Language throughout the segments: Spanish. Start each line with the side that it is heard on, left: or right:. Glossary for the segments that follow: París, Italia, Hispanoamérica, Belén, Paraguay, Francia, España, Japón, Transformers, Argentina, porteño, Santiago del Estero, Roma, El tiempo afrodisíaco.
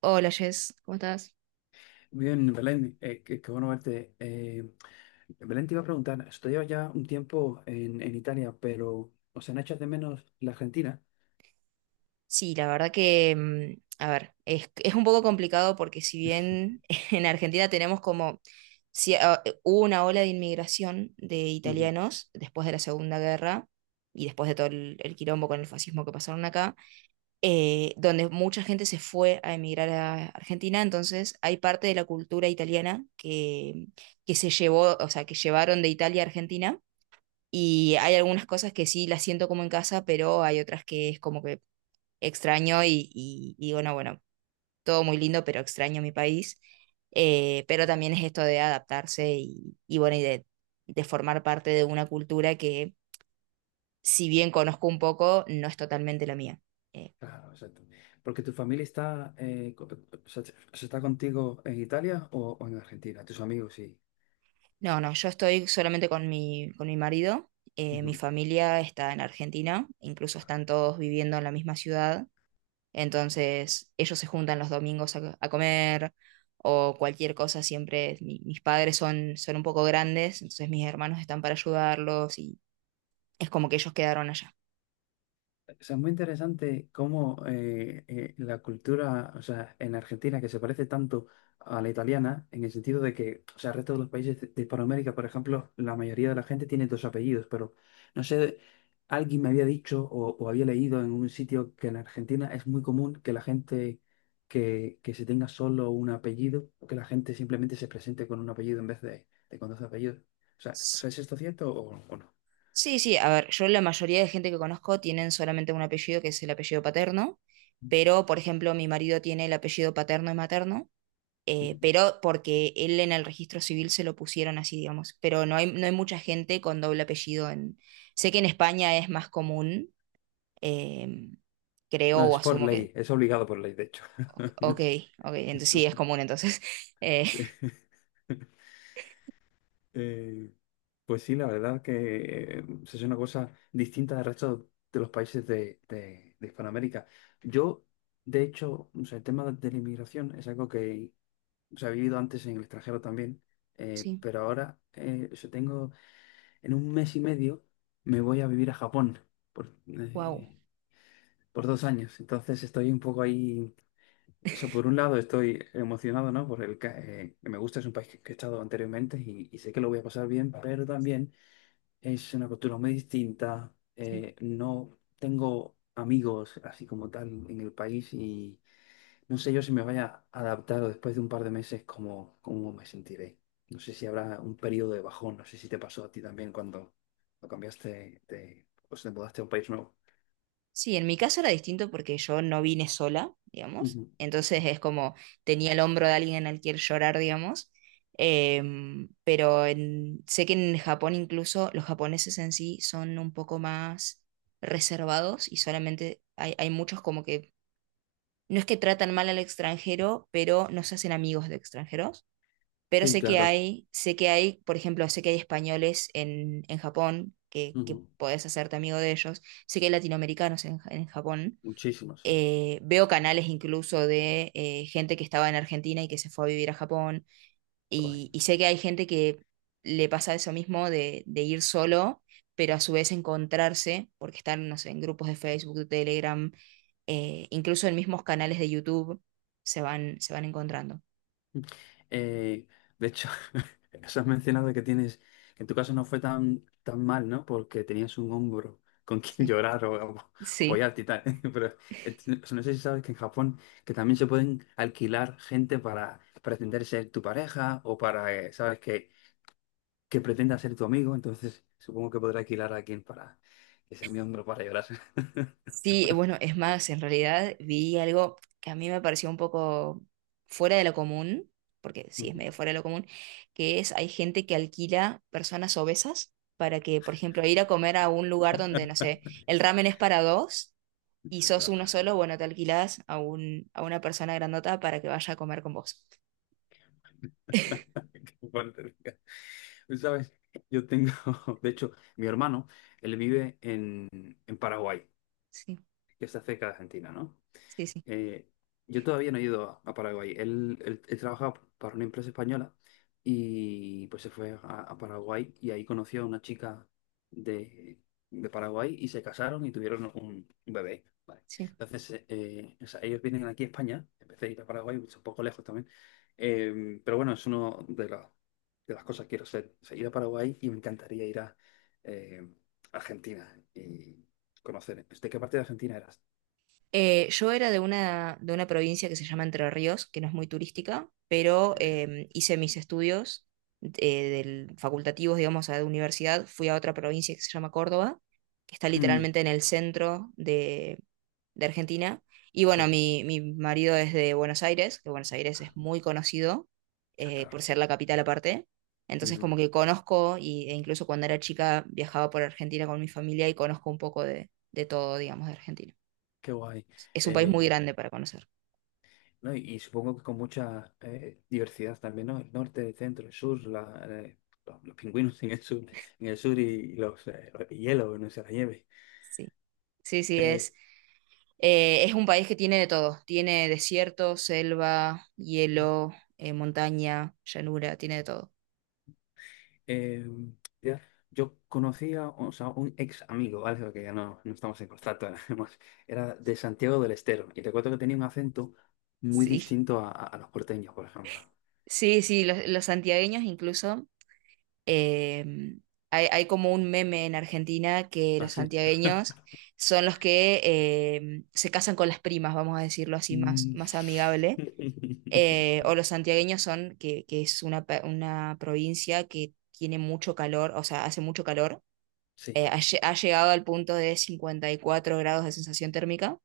right: Hola, Jess, ¿cómo estás?
left: Bien, Belén, qué bueno verte. Belén, te iba a preguntar, estoy ya un tiempo en Italia, pero ¿os han hecho de menos la Argentina?
right: Sí, la verdad que, a ver, es un poco complicado porque si bien en Argentina tenemos como, si, hubo una ola de inmigración de
left: Ujú.
right: italianos después de la Segunda Guerra, y después de todo el quilombo con el fascismo que pasaron acá, donde mucha gente se fue a emigrar a Argentina. Entonces hay parte de la cultura italiana que se llevó, o sea, que llevaron de Italia a Argentina. Y hay algunas cosas que sí las siento como en casa, pero hay otras que es como que extraño, y bueno, todo muy lindo, pero extraño mi país. Pero también es esto de adaptarse y bueno, y de formar parte de una cultura que, si bien conozco un poco, no es totalmente la mía. Eh,
left: Claro, exacto. Porque tu familia está, o sea, se está contigo en Italia o en Argentina, tus amigos, sí.
right: no, no, yo estoy solamente con mi marido. Mi familia está en Argentina, incluso están todos viviendo en la misma ciudad. Entonces ellos se juntan los domingos a comer o cualquier cosa. Siempre mis padres son un poco grandes, entonces mis hermanos están para ayudarlos, y es como que ellos quedaron allá.
left: O sea, es muy interesante cómo la cultura, o sea, en Argentina, que se parece tanto a la italiana, en el sentido de que, o sea, el resto de los países de Hispanoamérica, por ejemplo, la mayoría de la gente tiene dos apellidos, pero no sé, alguien me había dicho o había leído en un sitio que en Argentina es muy común que la gente que se tenga solo un apellido, o que la gente simplemente se presente con un apellido en vez de con dos apellidos. O sea,
right: S-
left: ¿es esto cierto o no?
right: Sí, sí, a ver, yo la mayoría de gente que conozco tienen solamente un apellido, que es el apellido paterno, pero por ejemplo mi marido tiene el apellido paterno y materno. Pero porque él en el registro civil se lo pusieron así, digamos. Pero no hay mucha gente con doble apellido en... Sé que en España es más común. Eh, Creo
left: No,
right: o
left: es por
right: asumo que,
left: ley, es obligado por ley, de hecho.
right: ok, ok, entonces
left: Su-
right: sí, es común entonces. Eh,
left: sí. Eh, pues sí, la verdad que es una cosa distinta del resto de los países de Hispanoamérica. Yo, de hecho, o sea, el tema de la inmigración es algo que se ha vivido antes en el extranjero también,
right: sí,
left: pero ahora o sea, tengo, en un mes y medio me voy a vivir a Japón por,
right: wow.
left: eh, por 2 años. Entonces estoy un poco ahí. Eso por un lado estoy emocionado, ¿no? Que me gusta, es un país que he estado anteriormente y sé que lo voy a pasar bien, pero también es una cultura muy distinta.
right: Sí.
left: No tengo amigos así como tal en el país y no sé yo si me vaya a adaptar o después de un par de meses cómo me sentiré. No sé si habrá un periodo de bajón, no sé si te pasó a ti también cuando lo cambiaste, de, pues te mudaste a un país nuevo.
right: Sí, en mi caso era distinto porque yo no vine sola, digamos.
left: Ujú.
right: Entonces es como tenía el hombro de alguien al que llorar, digamos. Pero sé que en Japón incluso los japoneses en sí son un poco más reservados, y solamente hay muchos como que no es que tratan mal al extranjero, pero no se hacen amigos de extranjeros. Pero
left: Sí,
right: sé que
left: claro.
right: hay, sé que hay, por ejemplo, sé que hay españoles en Japón que
left: Ujú.
right: podés hacerte amigo de ellos. Sé que hay latinoamericanos en Japón.
left: Muchísimo, sí.
right: Veo canales incluso de gente que estaba en Argentina y que se fue a vivir a Japón, y,
left: Guay.
right: y sé que hay gente que le pasa eso mismo de ir solo, pero a su vez encontrarse, porque están, no sé, en grupos de Facebook, de Telegram, incluso en mismos canales de YouTube, se van encontrando.
left: Eh, de hecho, eso has mencionado que tienes, que en tu caso no fue tan mal, ¿no? Porque tenías un hombro con quien
right: Sí.
left: llorar o
right: Sí.
left: apoyarte y tal. Pero eh, no sé si sabes que en Japón que también se pueden alquilar gente para pretender ser tu pareja o para, ¿sabes? Que pretenda ser tu amigo. Entonces, supongo que podré alquilar a alguien para que sea mi hombro para llorar.
right: Sí, bueno, es más, en realidad vi algo que a mí me pareció un poco fuera de lo común, porque sí, es medio fuera de lo común, que es hay gente que alquila personas obesas para que, por ejemplo, ir a comer a un lugar donde, no sé, el ramen es para dos y
left: Ya,
right: sos
left: claro.
right: uno solo, bueno, te alquilas a un, a una persona grandota para que vaya a comer con vos.
left: Qué fuerte. Tú, ¿sabes? Yo tengo, de hecho, mi hermano, él vive en Paraguay,
right: Sí,
left: que está cerca de Argentina, ¿no?
right: sí, sí,
left: Eh, yo todavía no he ido a Paraguay. Él trabajaba para una empresa española y pues se fue a Paraguay y ahí conoció a una chica de, de Paraguay y se casaron y tuvieron un bebé. Vale.
right: sí.
left: Entonces, o sea, ellos vienen aquí a España, empecé a ir a Paraguay, es un poco lejos también. Pero bueno, es una de las cosas que quiero hacer, o sea, ir a Paraguay y me encantaría ir a eh, Argentina y conocer. ¿De qué parte de Argentina eras?
right: Yo era de una provincia que se llama Entre Ríos, que no es muy turística,
left: De
right: pero
left: mi vida.
right: hice mis estudios facultativos, digamos, a la universidad. Fui a otra provincia que se llama Córdoba, que está
left: Ujú,
right: literalmente en el centro de Argentina. Y bueno,
left: sí.
right: mi marido es de Buenos Aires, que Buenos Aires
left: Ya,
right: es muy conocido
left: claro.
right: por ser la capital aparte. Entonces
left: Ujú.
right: como que conozco, y, e incluso cuando era chica viajaba por Argentina con mi familia y conozco un poco de todo, digamos, de Argentina.
left: Qué guay.
right: Es un país
left: Eh,
right: muy
left: y,
right: grande para conocer.
left: no, y supongo que con mucha diversidad también, ¿no? El norte, el centro, el sur, la, los pingüinos en el sur y los hielos, no sé, la nieve.
right: Sí, sí, sí,
left: Eh,
right: es un país que tiene de todo. Tiene desierto, selva, hielo, montaña, llanura, tiene de todo.
left: eh, ya, Yo conocía, o sea, un ex amigo, ¿vale? Porque ya no estamos en contacto, nada más. Era de Santiago del Estero y recuerdo que tenía un acento muy
right: Sí,
left: distinto a los porteños, por ejemplo.
right: sí, sí, los santiagueños incluso. eh, hay como un meme en Argentina que los
left: Así.
right: santiagueños son los que se casan con las primas, vamos a decirlo así, más, más amigable. O los santiagueños son, que es una, una provincia que tiene mucho calor, o sea, hace mucho calor.
left: Sí.
right: Ha llegado al punto de 54 grados de sensación térmica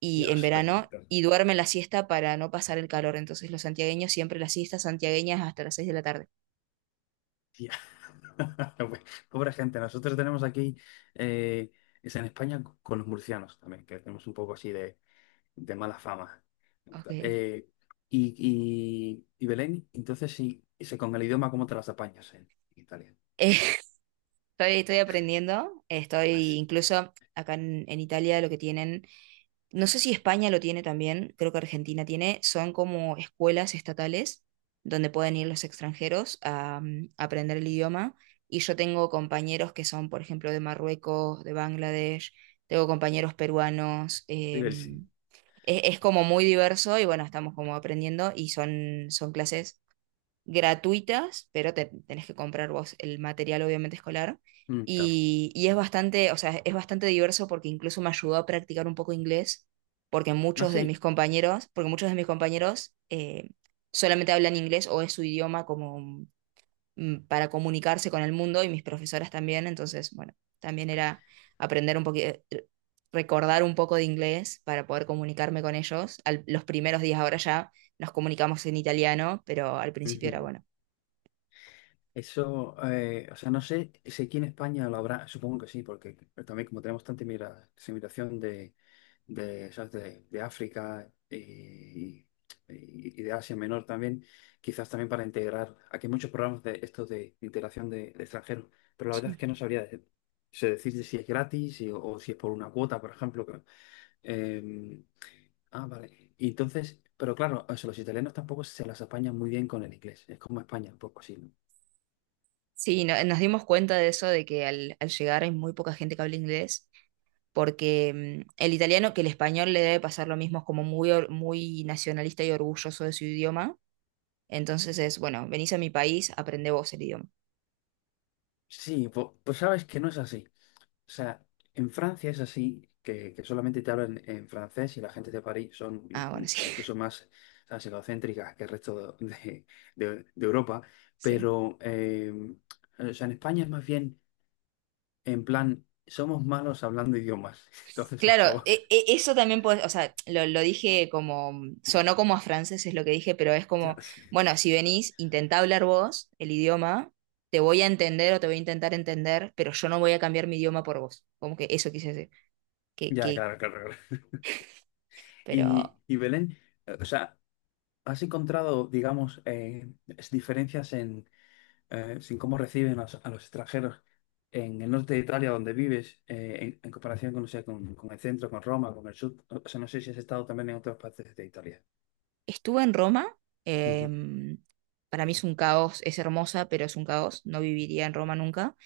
right: y en
left: Dios
right: verano,
left: bendito.
right: y duermen la siesta para no pasar el calor. Entonces los santiagueños siempre las siestas santiagueñas hasta las 6 de la tarde.
left: Tía. Bueno, pobre gente, nosotros tenemos aquí, eh, es en España con los murcianos también, que tenemos un poco así de mala fama.
right: Ok.
left: Eh, y Belén, entonces sí, ese, con el idioma, ¿cómo te las apañas en Italia?
right: Estoy aprendiendo. Estoy
left: Así,
right: incluso acá en Italia lo que tienen, no sé si España lo tiene también, creo que Argentina tiene, son como escuelas estatales donde pueden ir los extranjeros a, aprender el idioma. Y yo tengo compañeros que son, por ejemplo, de Marruecos, de Bangladesh, tengo compañeros peruanos.
left: diversi.
right: Es como muy diverso, y bueno, estamos como aprendiendo, y son clases gratuitas, pero tenés que comprar vos el material, obviamente escolar.
left: Mm, claro.
right: Y es bastante, o sea, es bastante diverso porque incluso me ayudó a practicar un poco inglés, porque
left: Ah,
right: muchos de
left: sí.
right: mis compañeros, solamente hablan inglés, o es su idioma como para comunicarse con el mundo, y mis profesoras también. Entonces, bueno, también era aprender un poquito, recordar un poco de inglés para poder comunicarme con ellos. Los primeros días ahora ya nos comunicamos en italiano, pero al principio
left: Ujú.
right: era bueno.
left: Eso, o sea, no sé si aquí en España lo habrá, supongo que sí, porque también como tenemos tanta inmigración ¿sabes? De África, y de Asia Menor también, quizás también para integrar. Aquí hay muchos programas de estos de integración de extranjeros, pero la verdad es
right: Sí.
left: que no sabría sé decirte si es gratis o si es por una cuota, por ejemplo. Eh, ah, vale. Y entonces, pero claro, o sea, los italianos tampoco se las apañan muy bien con el inglés. Es como España, un poco así, ¿no?
right: Sí, nos dimos cuenta de eso, de que al llegar hay muy poca gente que habla inglés, porque el italiano, que el español le debe pasar lo mismo, es como muy nacionalista y orgulloso de su idioma. Entonces es, bueno, venís a mi país, aprende vos el idioma.
left: Sí, pues sabes que no es así. O sea, en Francia es así, que solamente te hablan en francés y la gente de París son
right: Ah, bueno,
left: o
right: sí,
left: sea, incluso más ¿sabes? Egocéntricas que el resto de Europa,
right: sí.
left: pero o sea, en España es más bien en plan, somos malos hablando idiomas, entonces por
right: Claro,
left: favor.
right: eso también puede, o sea, lo dije como, sonó como a francés es lo que dije, pero es
left: Ya,
right: como,
left: sí.
right: bueno, si venís, intentá hablar vos el idioma, te voy a entender o te voy a intentar entender, pero yo no voy a cambiar mi idioma por vos. Como que eso quise decir. Que,
left: Ya,
right: que,
left: claro, claro, claro.
right: pero
left: Y Belén, o sea, ¿has encontrado, digamos, diferencias sin cómo reciben a a los extranjeros en el norte de Italia donde vives, en comparación con, no sé, con el centro, con Roma, con el sur. O sea, no sé si has estado también en otras partes de Italia.
right: estuve en Roma.
left: Ujú.
right: em, para mí es un caos, es hermosa, pero es un caos. No viviría en Roma nunca.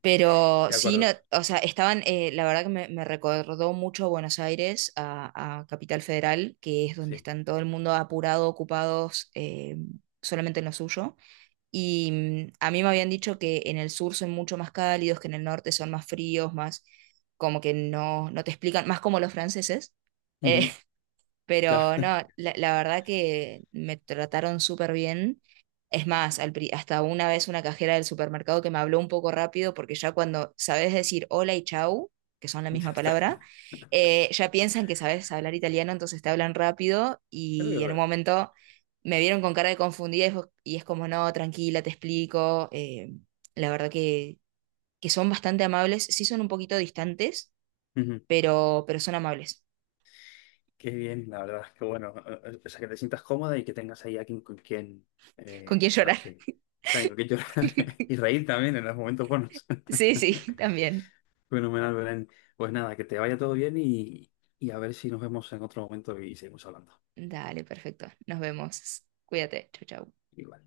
right: Pero
left: De
right: sí, no,
left: acuerdo,
right: o sea, estaban, la verdad que me recordó mucho a Buenos Aires, a Capital Federal, que es donde
left: sí.
right: están todo el mundo apurado, ocupados, solamente en lo suyo. Y a mí me habían dicho que en el sur son mucho más cálidos, que en el norte son más fríos, más como que no te explican, más como los franceses. eh,
left: Ujú. Ya,
right: pero no, la verdad que me trataron súper bien. Es más, hasta una vez una cajera del supermercado que me habló un poco rápido, porque ya cuando sabes decir hola y chau, que son la misma
left: ya está.
right: palabra, ya piensan que sabes hablar italiano, entonces te hablan rápido, y en un
left: Pero,
right: momento me vieron con cara de confundida, y es como, no, tranquila, te explico. La verdad que son bastante amables, sí son un poquito distantes,
left: Ujú.
right: pero son amables.
left: Qué bien, la verdad, qué bueno. O sea, que te sientas cómoda y que tengas ahí a quien, con quien,
right: ¿Con quién
left: ¿sabes
right: llorar?
left: qué? También con quien llorar y reír también en los momentos buenos.
right: Sí, sí, también.
left: Fenomenal, Belén. Pues nada, que te vaya todo bien y a ver si nos vemos en otro momento y seguimos hablando.
right: Dale, perfecto. Nos vemos. Cuídate. Chau, chau.
left: Igual.